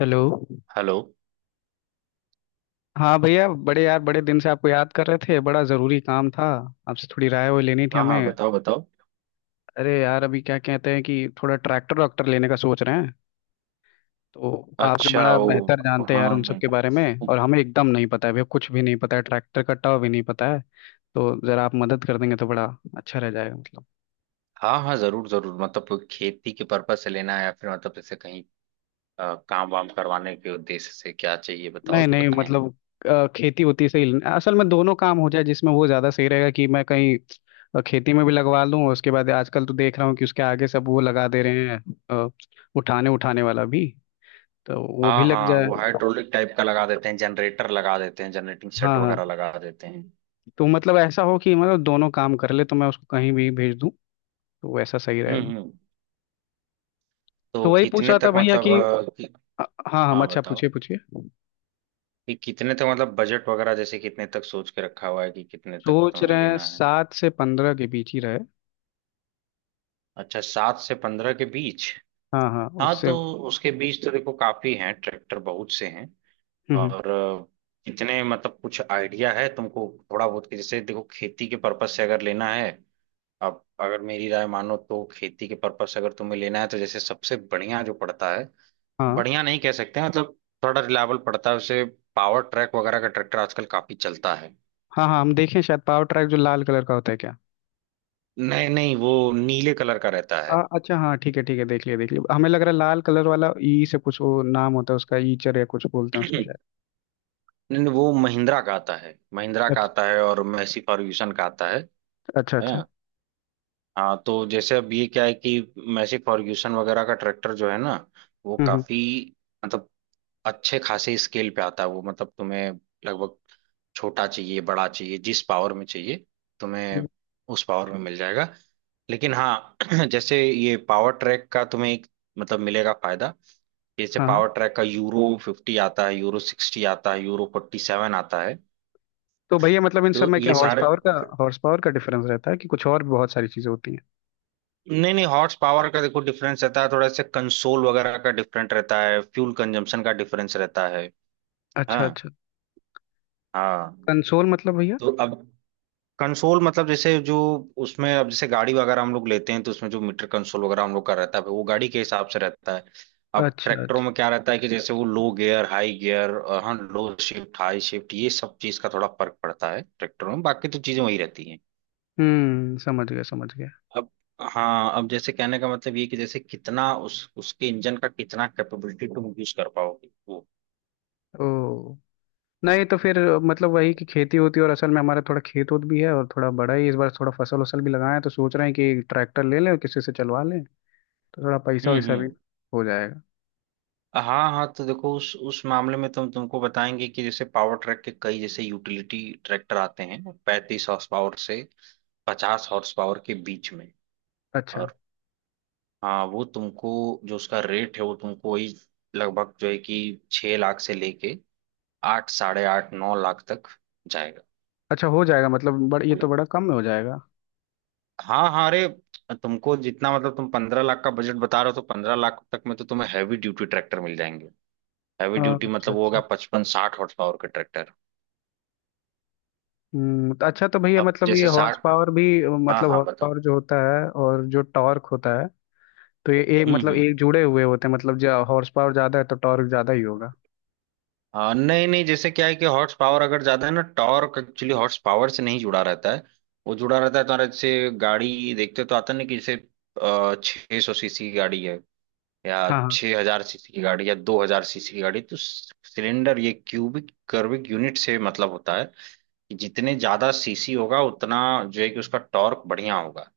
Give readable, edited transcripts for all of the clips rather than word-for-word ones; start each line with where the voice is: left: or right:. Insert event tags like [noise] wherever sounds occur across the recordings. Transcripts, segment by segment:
left: Hello.
right: Hello.
left: हाँ भैया बड़े यार बड़े दिन से आपको याद कर रहे थे, बड़ा ज़रूरी काम था। आपसे थोड़ी राय वो लेनी थी
right: हाँ हाँ,
left: हमें।
right: बताओ बताओ।
left: अरे यार अभी क्या कहते हैं कि थोड़ा ट्रैक्टर वैक्टर लेने का सोच रहे हैं। तो आपसे
right: अच्छा,
left: बड़ा
right: वो
left: बेहतर जानते हैं यार उन सब
right: हाँ।
left: के बारे में। और हमें एकदम नहीं पता है भैया, कुछ भी नहीं पता है, ट्रैक्टर का टाव भी नहीं पता है। तो ज़रा आप मदद कर देंगे तो बड़ा अच्छा रह जाएगा मतलब।
right: हाँ हाँ, जरूर जरूर, मतलब खेती के पर्पज से लेना है या फिर मतलब जैसे कहीं काम वाम करवाने के उद्देश्य से, क्या चाहिए बताओ
left: नहीं
right: तो
left: नहीं
right: बताएं हमें।
left: मतलब खेती होती सही असल में, दोनों काम हो जाए जिसमें वो ज़्यादा सही रहेगा, कि मैं कहीं खेती में भी लगवा लूँ। उसके बाद आजकल तो देख रहा हूँ कि उसके आगे सब वो लगा दे रहे हैं। अ, उठाने उठाने वाला भी, तो वो भी
right: हाँ
left: लग
right: हाँ, वो
left: जाए।
right: हाइड्रोलिक टाइप का लगा देते हैं, जनरेटर लगा देते हैं, जनरेटिंग सेट
left: हाँ हाँ।
right: वगैरह लगा देते हैं।
left: तो मतलब ऐसा हो कि मतलब दोनों काम कर ले, तो मैं उसको कहीं भी भेज दूँ, तो वैसा सही रहेगा।
right: हम्म।
left: तो
right: तो
left: वही पूछ
right: कितने
left: रहा था
right: तक
left: भैया
right: मतलब
left: कि हाँ हम,
right: हाँ
left: अच्छा
right: बताओ।
left: पूछिए पूछिए।
right: कि कितने तक मतलब बजट वगैरह, जैसे कितने तक सोच के रखा हुआ है कि कितने तक
left: सोच
right: तुम्हें
left: रहे हैं
right: लेना है।
left: 7 से 15 के बीच ही रहे।
right: अच्छा, सात से पंद्रह के बीच।
left: हाँ हाँ
right: हाँ
left: उससे।
right: तो
left: हम्म।
right: उसके बीज तो देखो काफी हैं, ट्रैक्टर बहुत से हैं।
left: हम्म,
right: और कितने मतलब कुछ आइडिया है तुमको थोड़ा बहुत कि जैसे देखो, खेती के पर्पज से अगर लेना है, अब अगर मेरी राय मानो तो खेती के पर्पज से अगर तुम्हें लेना है तो जैसे सबसे बढ़िया जो पड़ता है,
left: हाँ
right: बढ़िया नहीं कह सकते हैं, मतलब थोड़ा रिलायबल पड़ता है उसे। पावर ट्रैक वगैरह का ट्रैक्टर आजकल काफी चलता है।
left: हाँ। हाँ हम देखें शायद, पावर ट्रैक जो लाल कलर का होता है क्या।
right: नहीं नहीं, वो नीले कलर का रहता है।
left: अच्छा हाँ ठीक है ठीक है, देख लिया देख लिया, हमें लग रहा है लाल कलर वाला ई से कुछ वो नाम होता है उसका, ईचर या कुछ बोलते हैं उसको
right: [clears throat]
left: शायद।
right: नहीं नहीं, वो महिंद्रा का आता है, महिंद्रा का
left: अच्छा
right: आता है, और मैसी फर्ग्यूसन का आता है।
left: अच्छा अच्छा।
right: हाँ। हाँ तो जैसे अब ये क्या है कि मैसी फर्ग्यूसन वगैरह का ट्रैक्टर जो है ना, वो
left: हम्म, हम्म,
right: काफी, मतलब अच्छे खासे स्केल पे आता है वो, मतलब तुम्हें, लगभग, छोटा चाहिए, बड़ा चाहिए, जिस पावर में चाहिए
left: हम्म,
right: तुम्हें, उस पावर में मिल जाएगा। लेकिन हाँ [clears throat] जैसे ये पावर ट्रैक का तुम्हें एक मतलब मिलेगा फायदा कि जैसे
left: हाँ हाँ।
right: पावर ट्रैक का यूरो फिफ्टी आता है, यूरो सिक्सटी आता है, यूरो फोर्टी सेवन आता है।
left: तो भैया मतलब इन सब
right: तो
left: में क्या
right: ये सारे,
left: हॉर्स पावर का डिफरेंस रहता है, कि कुछ और भी बहुत सारी चीजें होती हैं।
right: नहीं नहीं, हॉर्स पावर का देखो डिफरेंस रहता है थोड़ा सा, कंसोल वगैरह का डिफरेंट रहता है, फ्यूल कंजम्पशन का डिफरेंस रहता है।
left: अच्छा
right: हाँ
left: अच्छा।
right: हाँ।
left: कंसोल मतलब भैया।
right: तो अब कंसोल मतलब जैसे जो उसमें, अब जैसे गाड़ी वगैरह हम लोग लेते हैं तो उसमें जो मीटर कंसोल वगैरह हम लोग का रहता है वो गाड़ी के हिसाब से रहता है। अब
left: अच्छा
right: ट्रैक्टरों में
left: अच्छा।
right: क्या रहता है कि जैसे वो लो गियर हाई गियर, हाँ लो शिफ्ट हाई शिफ्ट, ये सब चीज का थोड़ा फर्क पड़ता है ट्रैक्टरों में, बाकी तो चीजें वही रहती हैं।
left: हम्म, समझ गया समझ गया।
right: अब हाँ, अब जैसे कहने का मतलब ये कि जैसे कितना उस उसके इंजन का कितना कैपेबिलिटी तुम यूज कर पाओगे वो।
left: ओ, नहीं तो फिर मतलब वही कि खेती होती है, और असल में हमारा थोड़ा खेत उत भी है और थोड़ा बड़ा ही इस बार, थोड़ा फसल वसल भी लगाए हैं, तो सोच रहे हैं कि ट्रैक्टर ले लें और किसी से चलवा लें। तो थोड़ा पैसा वैसा भी
right: हम्म।
left: हो जाएगा।
right: हाँ हाँ तो देखो उस मामले में तुमको बताएंगे कि जैसे पावर ट्रैक के कई जैसे यूटिलिटी ट्रैक्टर आते हैं, 35 हॉर्स पावर से 50 हॉर्स पावर के बीच में।
left: अच्छा
right: और हाँ वो तुमको, जो उसका रेट है वो तुमको वही लगभग, जो है कि 6 लाख से लेके आठ साढ़े आठ नौ लाख तक जाएगा।
left: अच्छा हो जाएगा मतलब। ये तो बड़ा कम में हो जाएगा।
right: हाँ हाँ, अरे तुमको जितना मतलब, तुम 15 लाख का बजट बता रहे हो तो 15 लाख तक में तो तुम्हें हैवी ड्यूटी ट्रैक्टर मिल जाएंगे। हैवी
left: हाँ,
right: ड्यूटी
left: अच्छा
right: मतलब वो होगा
left: अच्छा।
right: 55 60 हॉर्स पावर के ट्रैक्टर।
left: हम्म, तो अच्छा तो भैया
right: अब
left: मतलब ये
right: जैसे
left: हॉर्स
right: साठ,
left: पावर भी,
right: हाँ
left: मतलब
right: हाँ
left: हॉर्स
right: बताओ।
left: पावर जो होता है और जो टॉर्क होता है, तो ये एक मतलब
right: हम्म।
left: एक जुड़े हुए होते हैं, मतलब जो हॉर्स पावर ज़्यादा है तो टॉर्क ज़्यादा ही होगा।
right: हाँ नहीं नहीं, जैसे क्या है कि हॉर्स पावर अगर ज्यादा है ना, टॉर्क एक्चुअली हॉर्स पावर से नहीं जुड़ा रहता है। वो जुड़ा रहता है तुम्हारे, जैसे गाड़ी देखते तो आता नहीं कि जैसे 600 सीसी की गाड़ी है या
left: हाँ हाँ।
right: 6,000 सीसी की गाड़ी या 2,000 सीसी की गाड़ी, तो सिलेंडर ये क्यूबिक कर्विक यूनिट से मतलब होता है कि जितने ज्यादा सीसी होगा उतना जो है कि उसका टॉर्क बढ़िया होगा।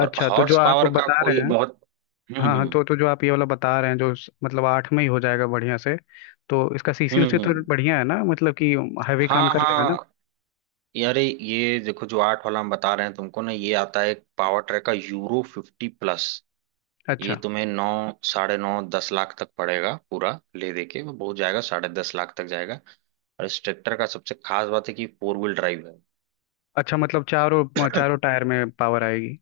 right: और
left: तो जो
right: हॉर्स
left: आप
right: पावर का
left: बता
right: कोई
left: रहे हैं।
right: बहुत,
left: हाँ हाँ,
right: हम्म।
left: तो जो आप ये वाला बता रहे हैं जो मतलब 8 में ही हो जाएगा बढ़िया से। तो इसका सीसी उसी तो
right: हम्म,
left: बढ़िया है ना, मतलब कि हैवी काम
right: हाँ
left: कर लेगा ना।
right: हाँ। यारे ये देखो, जो आठ वाला हम बता रहे हैं तुमको ना, ये आता है पावर ट्रैक का यूरो फिफ्टी प्लस। ये
left: अच्छा
right: तुम्हें नौ साढ़े नौ दस लाख तक पड़ेगा पूरा, ले दे के वो बहुत जाएगा साढ़े दस लाख तक जाएगा। और इस ट्रैक्टर का सबसे खास बात है कि फोर व्हील ड्राइव है।
left: अच्छा, मतलब चारों चारों टायर में पावर आएगी।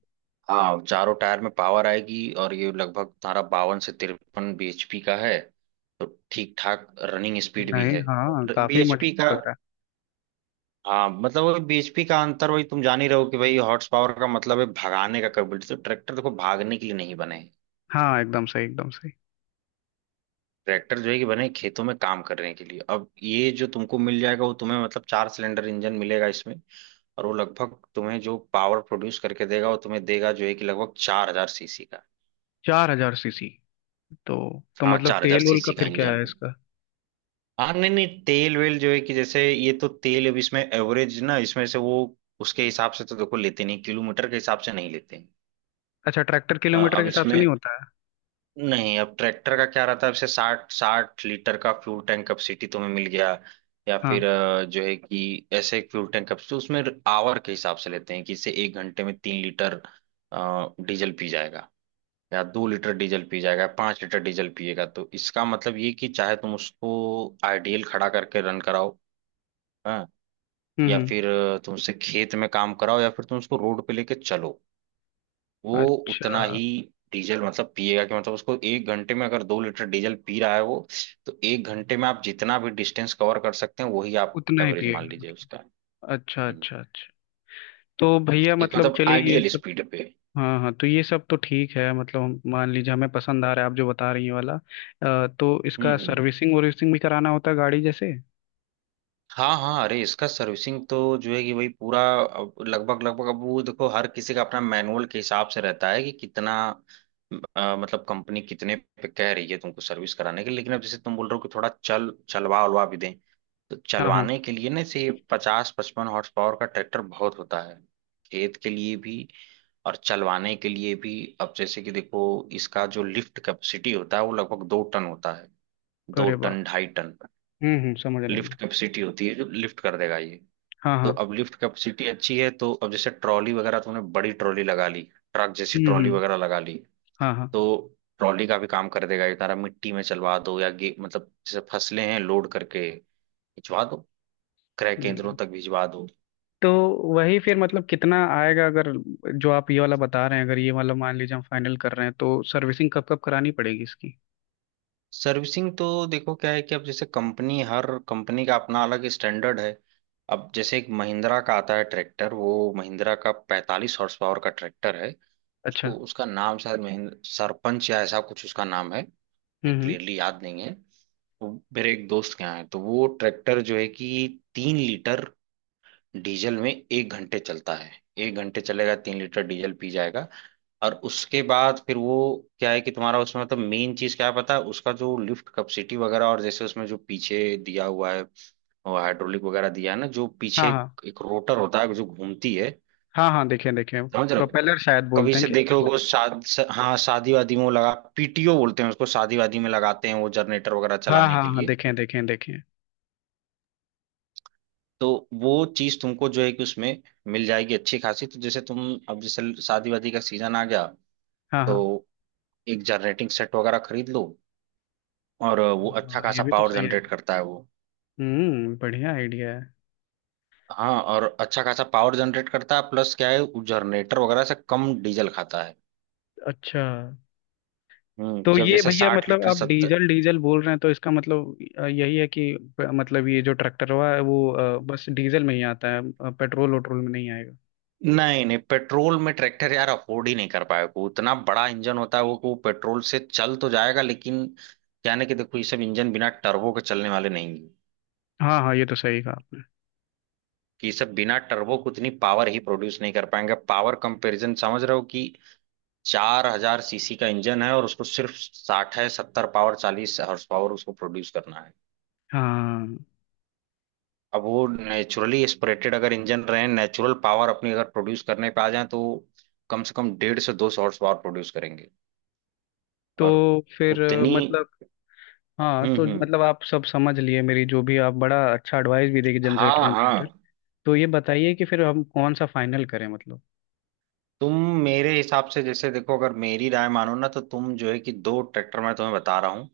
right: हाँ, चारों टायर में पावर आएगी, और ये लगभग तुम्हारा बावन से तिरपन bhp का है। तो ठीक ठाक रनिंग स्पीड भी
left: नहीं,
right: है।
left: हाँ काफी
right: bhp का,
left: मजबूत लग रहा
right: हाँ मतलब वो bhp का अंतर वही तुम जान ही रहो कि भाई, हॉर्स पावर का मतलब है भगाने का कैपेबिलिटी, तो ट्रैक्टर देखो भागने के लिए नहीं बने हैं।
left: है। हाँ एकदम सही एकदम सही।
right: ट्रैक्टर जो है कि बने हैं खेतों में काम करने के लिए। अब ये जो तुमको मिल जाएगा वो तुम्हें, मतलब 4 सिलेंडर इंजन मिलेगा इसमें, और वो लगभग तुम्हें जो पावर प्रोड्यूस करके देगा वो तुम्हें देगा जो है कि लगभग 4,000 सीसी का।
left: 4000 सीसी। तो तो
right: हाँ,
left: मतलब
right: चार हजार
left: तेल वोल का
right: सीसी का
left: फिर क्या
right: इंजन।
left: है इसका।
right: हाँ नहीं नहीं, तेल वेल जो है कि जैसे ये तो तेल, अब इसमें एवरेज ना इसमें से वो उसके हिसाब से तो देखो लेते नहीं, किलोमीटर के हिसाब से नहीं लेते।
left: अच्छा, ट्रैक्टर किलोमीटर के
right: अब
left: हिसाब से
right: इसमें,
left: नहीं होता है।
right: नहीं अब ट्रैक्टर का क्या रहता है, अब से 60 60 लीटर का फ्यूल टैंक कैपेसिटी तुम्हें मिल गया, या
left: हाँ।
right: फिर जो है कि ऐसे एक फ्यूल टैंक कैपेसिटी उसमें आवर के हिसाब से लेते हैं, कि इससे एक घंटे में 3 लीटर डीजल पी जाएगा, या 2 लीटर डीजल पी जाएगा, 5 लीटर डीजल पिएगा, तो इसका मतलब ये कि चाहे तुम उसको आइडियल खड़ा करके रन कराओ, हाँ, या
left: हम्म।
right: फिर तुमसे खेत में काम कराओ, या फिर तुम उसको रोड पे लेके चलो, वो उतना
left: अच्छा,
right: ही डीजल मतलब पिएगा, कि मतलब उसको एक घंटे में अगर 2 लीटर डीजल पी रहा है वो, तो एक घंटे में आप जितना भी डिस्टेंस कवर कर सकते हैं वही आप
left: उतना ही
right: एवरेज मान
left: पिएगा
right: लीजिए
left: मतलब।
right: उसका।
left: अच्छा
right: हम्म।
left: अच्छा अच्छा। तो भैया
right: एक
left: मतलब
right: मतलब
left: चलिए ये
right: आइडियल
left: सब।
right: स्पीड पे।
left: हाँ हाँ, तो ये सब तो ठीक है, मतलब मान लीजिए हमें पसंद आ रहा है आप जो बता रही हैं वाला, तो इसका
right: हम्म।
left: सर्विसिंग वर्विसिंग भी कराना होता है गाड़ी जैसे।
right: हाँ हाँ, अरे इसका सर्विसिंग तो जो है कि वही पूरा, अब लगभग लगभग, अब वो देखो हर किसी का अपना मैनुअल के हिसाब से रहता है कि कितना मतलब कंपनी कितने पे कह रही है तुमको सर्विस कराने के लिए। लेकिन अब जैसे तुम बोल रहे हो कि थोड़ा चल चलवा उलवा भी दें, तो
left: हाँ हाँ।
right: चलवाने के लिए ना से 50 55 हॉर्स पावर का ट्रैक्टर बहुत होता है, खेत के लिए भी और चलवाने के लिए भी। अब जैसे कि देखो, इसका जो लिफ्ट कैपेसिटी होता है वो लगभग 2 टन होता है, दो
left: अरे बाप।
right: टन ढाई टन
left: हम्म, समझ रहे
right: लिफ्ट
left: हैं।
right: कैपेसिटी होती है, जो लिफ्ट कर देगा ये।
left: हाँ
right: तो
left: हाँ।
right: अब लिफ्ट कैपेसिटी अच्छी है, तो अब जैसे ट्रॉली वगैरह तुमने बड़ी ट्रॉली लगा ली, ट्रक जैसी ट्रॉली
left: हम्म।
right: वगैरह लगा ली,
left: हाँ हाँ।
right: तो ट्रॉली का भी काम कर देगा ये, तारा मिट्टी में चलवा दो, या गे मतलब जैसे फसलें हैं लोड करके भिजवा दो, क्रय केंद्रों
left: नहीं।
right: तक भिजवा दो।
left: तो वही फिर, मतलब कितना आएगा अगर जो आप ये वाला बता रहे हैं, अगर ये वाला मान लीजिए हम फाइनल कर रहे हैं, तो सर्विसिंग कब कब करानी पड़ेगी इसकी।
right: सर्विसिंग तो देखो क्या है कि अब जैसे कंपनी, हर कंपनी का अपना अलग स्टैंडर्ड है। अब जैसे एक महिंद्रा का आता है ट्रैक्टर, वो महिंद्रा का 45 हॉर्स पावर का ट्रैक्टर है।
left: अच्छा।
right: उसको, उसका नाम शायद महेंद्र सरपंच या ऐसा कुछ उसका नाम है, मैं
left: हम्म।
right: क्लियरली याद नहीं है। वो मेरे एक दोस्त के यहाँ है, तो वो ट्रैक्टर जो है कि 3 लीटर डीजल में एक घंटे चलता है। एक घंटे चलेगा, 3 लीटर डीजल पी जाएगा। और उसके बाद फिर वो, क्या है कि तुम्हारा उसमें मतलब मेन चीज क्या है पता है उसका, जो लिफ्ट कैपेसिटी वगैरह, और जैसे उसमें जो पीछे दिया हुआ है, और हाइड्रोलिक वगैरह दिया है ना जो
left: हाँ
right: पीछे,
left: हाँ।
right: एक रोटर होता है जो घूमती है,
left: हाँ हाँ देखें देखें।
right: समझ रहे हो।
left: प्रोपेलर शायद
right: कभी
left: बोलते हैं
right: से
left: क्या
right: देखे होगे
left: उसको।
right: वो शाद हाँ, शादी वादी में वो लगा, पीटीओ बोलते हैं उसको, शादी वादी में लगाते हैं वो जनरेटर वगैरह
left: हाँ
right: चलाने
left: हाँ
right: के
left: हाँ,
right: लिए।
left: देखें देखें देखें।
right: तो वो चीज तुमको जो है कि उसमें मिल जाएगी अच्छी खासी, तो जैसे तुम, अब जैसे शादी वादी का सीजन आ गया
left: हाँ
right: तो
left: हाँ।
right: एक जनरेटिंग सेट वगैरह खरीद लो, और वो अच्छा
left: हाँ, ये
right: खासा
left: भी तो
right: पावर
left: सही है।
right: जनरेट करता है वो।
left: हम्म, बढ़िया आइडिया है।
right: हाँ, और अच्छा खासा पावर जनरेट करता है, प्लस क्या है वो जनरेटर वगैरह से कम डीजल खाता है।
left: अच्छा।
right: हम्म,
left: तो
right: कि अब
left: ये
right: जैसे
left: भैया
right: साठ
left: मतलब
right: लीटर
left: आप
right: सत्तर,
left: डीजल डीजल बोल रहे हैं, तो इसका मतलब यही है कि मतलब ये जो ट्रैक्टर हुआ है वो बस डीजल में ही आता है, पेट्रोल वट्रोल में नहीं आएगा।
right: नहीं नहीं, पेट्रोल में ट्रैक्टर यार अफोर्ड ही नहीं कर पाएगा, वो इतना बड़ा इंजन होता है वो, कि वो पेट्रोल से चल तो जाएगा, लेकिन क्या ना कि देखो ये सब इंजन बिना टर्बो के चलने वाले नहीं है,
left: हाँ हाँ, ये तो सही कहा आपने।
right: कि ये सब बिना टर्बो को उतनी पावर ही प्रोड्यूस नहीं कर पाएंगे, पावर कंपैरिजन समझ रहे हो, कि 4,000 सीसी का इंजन है, और उसको सिर्फ साठ है सत्तर पावर 40 हॉर्स पावर उसको प्रोड्यूस करना है।
left: हाँ
right: अब वो नेचुरली एस्पिरेटेड अगर इंजन रहे, नेचुरल पावर अपनी अगर प्रोड्यूस करने पे आ जाए तो कम से कम डेढ़ से 200 हॉर्स पावर प्रोड्यूस,
left: तो
right: और
left: फिर
right: उतनी,
left: मतलब। हाँ तो
right: हम्म।
left: मतलब आप सब समझ लिए, मेरी जो भी, आप बड़ा अच्छा एडवाइस भी देगी,
right: हाँ
left: जनरेटर
right: हाँ,
left: इन्वर्टर। तो ये बताइए कि फिर हम कौन सा फाइनल करें मतलब।
right: तुम मेरे हिसाब से, जैसे देखो, अगर मेरी राय मानो ना तो तुम जो है कि दो ट्रैक्टर मैं तुम्हें बता रहा हूँ,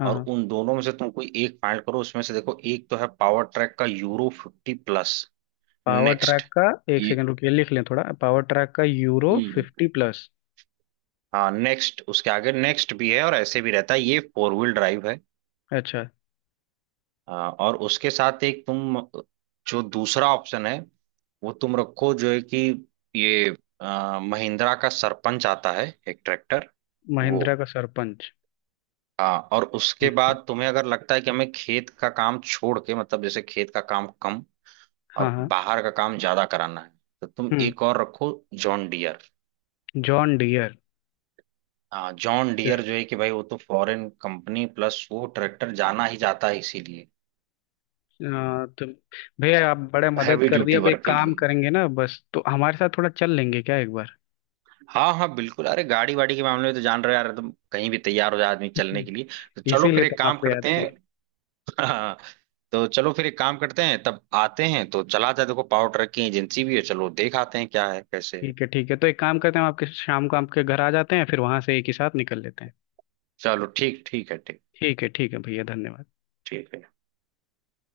left: हाँ
right: और
left: हाँ।
right: उन दोनों में से तुम कोई एक फाइंड करो, उसमें से देखो एक तो है पावर ट्रैक का euro fifty plus,
left: power
right: next
left: track का। एक
right: ये।
left: सेकंड रुकिए लिख लें थोड़ा, पावर ट्रैक का यूरो
right: हम्म।
left: 50 प्लस।
right: हाँ, नेक्स्ट, उसके आगे नेक्स्ट भी है, और ऐसे भी रहता है, ये फोर व्हील ड्राइव है।
left: अच्छा।
right: और उसके साथ एक तुम, जो दूसरा ऑप्शन है वो तुम रखो, जो है कि ये महिंद्रा का सरपंच आता है एक ट्रैक्टर, वो
left: महिंद्रा का सरपंच।
right: और उसके
left: ठीक है।
right: बाद तुम्हें अगर लगता है कि हमें खेत का काम छोड़ के, मतलब जैसे खेत का काम कम
left: हाँ
right: और
left: हाँ।
right: बाहर का काम ज्यादा कराना है, तो तुम
left: हम्म।
right: एक और रखो, जॉन डियर।
left: John Deere.
right: हाँ जॉन डियर जो है कि भाई वो तो फॉरेन कंपनी, प्लस वो ट्रैक्टर जाना ही जाता है इसीलिए,
left: तो भैया आप बड़े मदद
right: हैवी
left: कर दिया,
right: ड्यूटी
left: अब
right: वर्क
left: एक
right: के
left: काम
right: लिए।
left: करेंगे ना बस, तो हमारे साथ थोड़ा चल लेंगे क्या एक बार।
right: हाँ हाँ बिल्कुल, अरे गाड़ी वाड़ी के मामले में तो जान रहे हो यार तुम, कहीं भी तैयार हो जाए आदमी चलने के
left: [laughs]
right: लिए। तो चलो फिर
left: इसीलिए तो
right: एक
left: हम
right: काम
left: आपको याद
right: करते
left: किए।
right: हैं। [laughs] हाँ। तो चलो फिर एक काम करते हैं, तब आते हैं, तो चला जाए, देखो पावर ट्रैक की एजेंसी भी है, चलो देख आते हैं क्या है कैसे है।
left: ठीक है ठीक है, तो एक काम करते हैं, हम आपके शाम को आपके घर आ जाते हैं, फिर वहां से एक ही साथ निकल लेते हैं।
right: चलो ठीक, ठीक है ठीक,
left: ठीक है भैया, धन्यवाद।
right: ठीक है।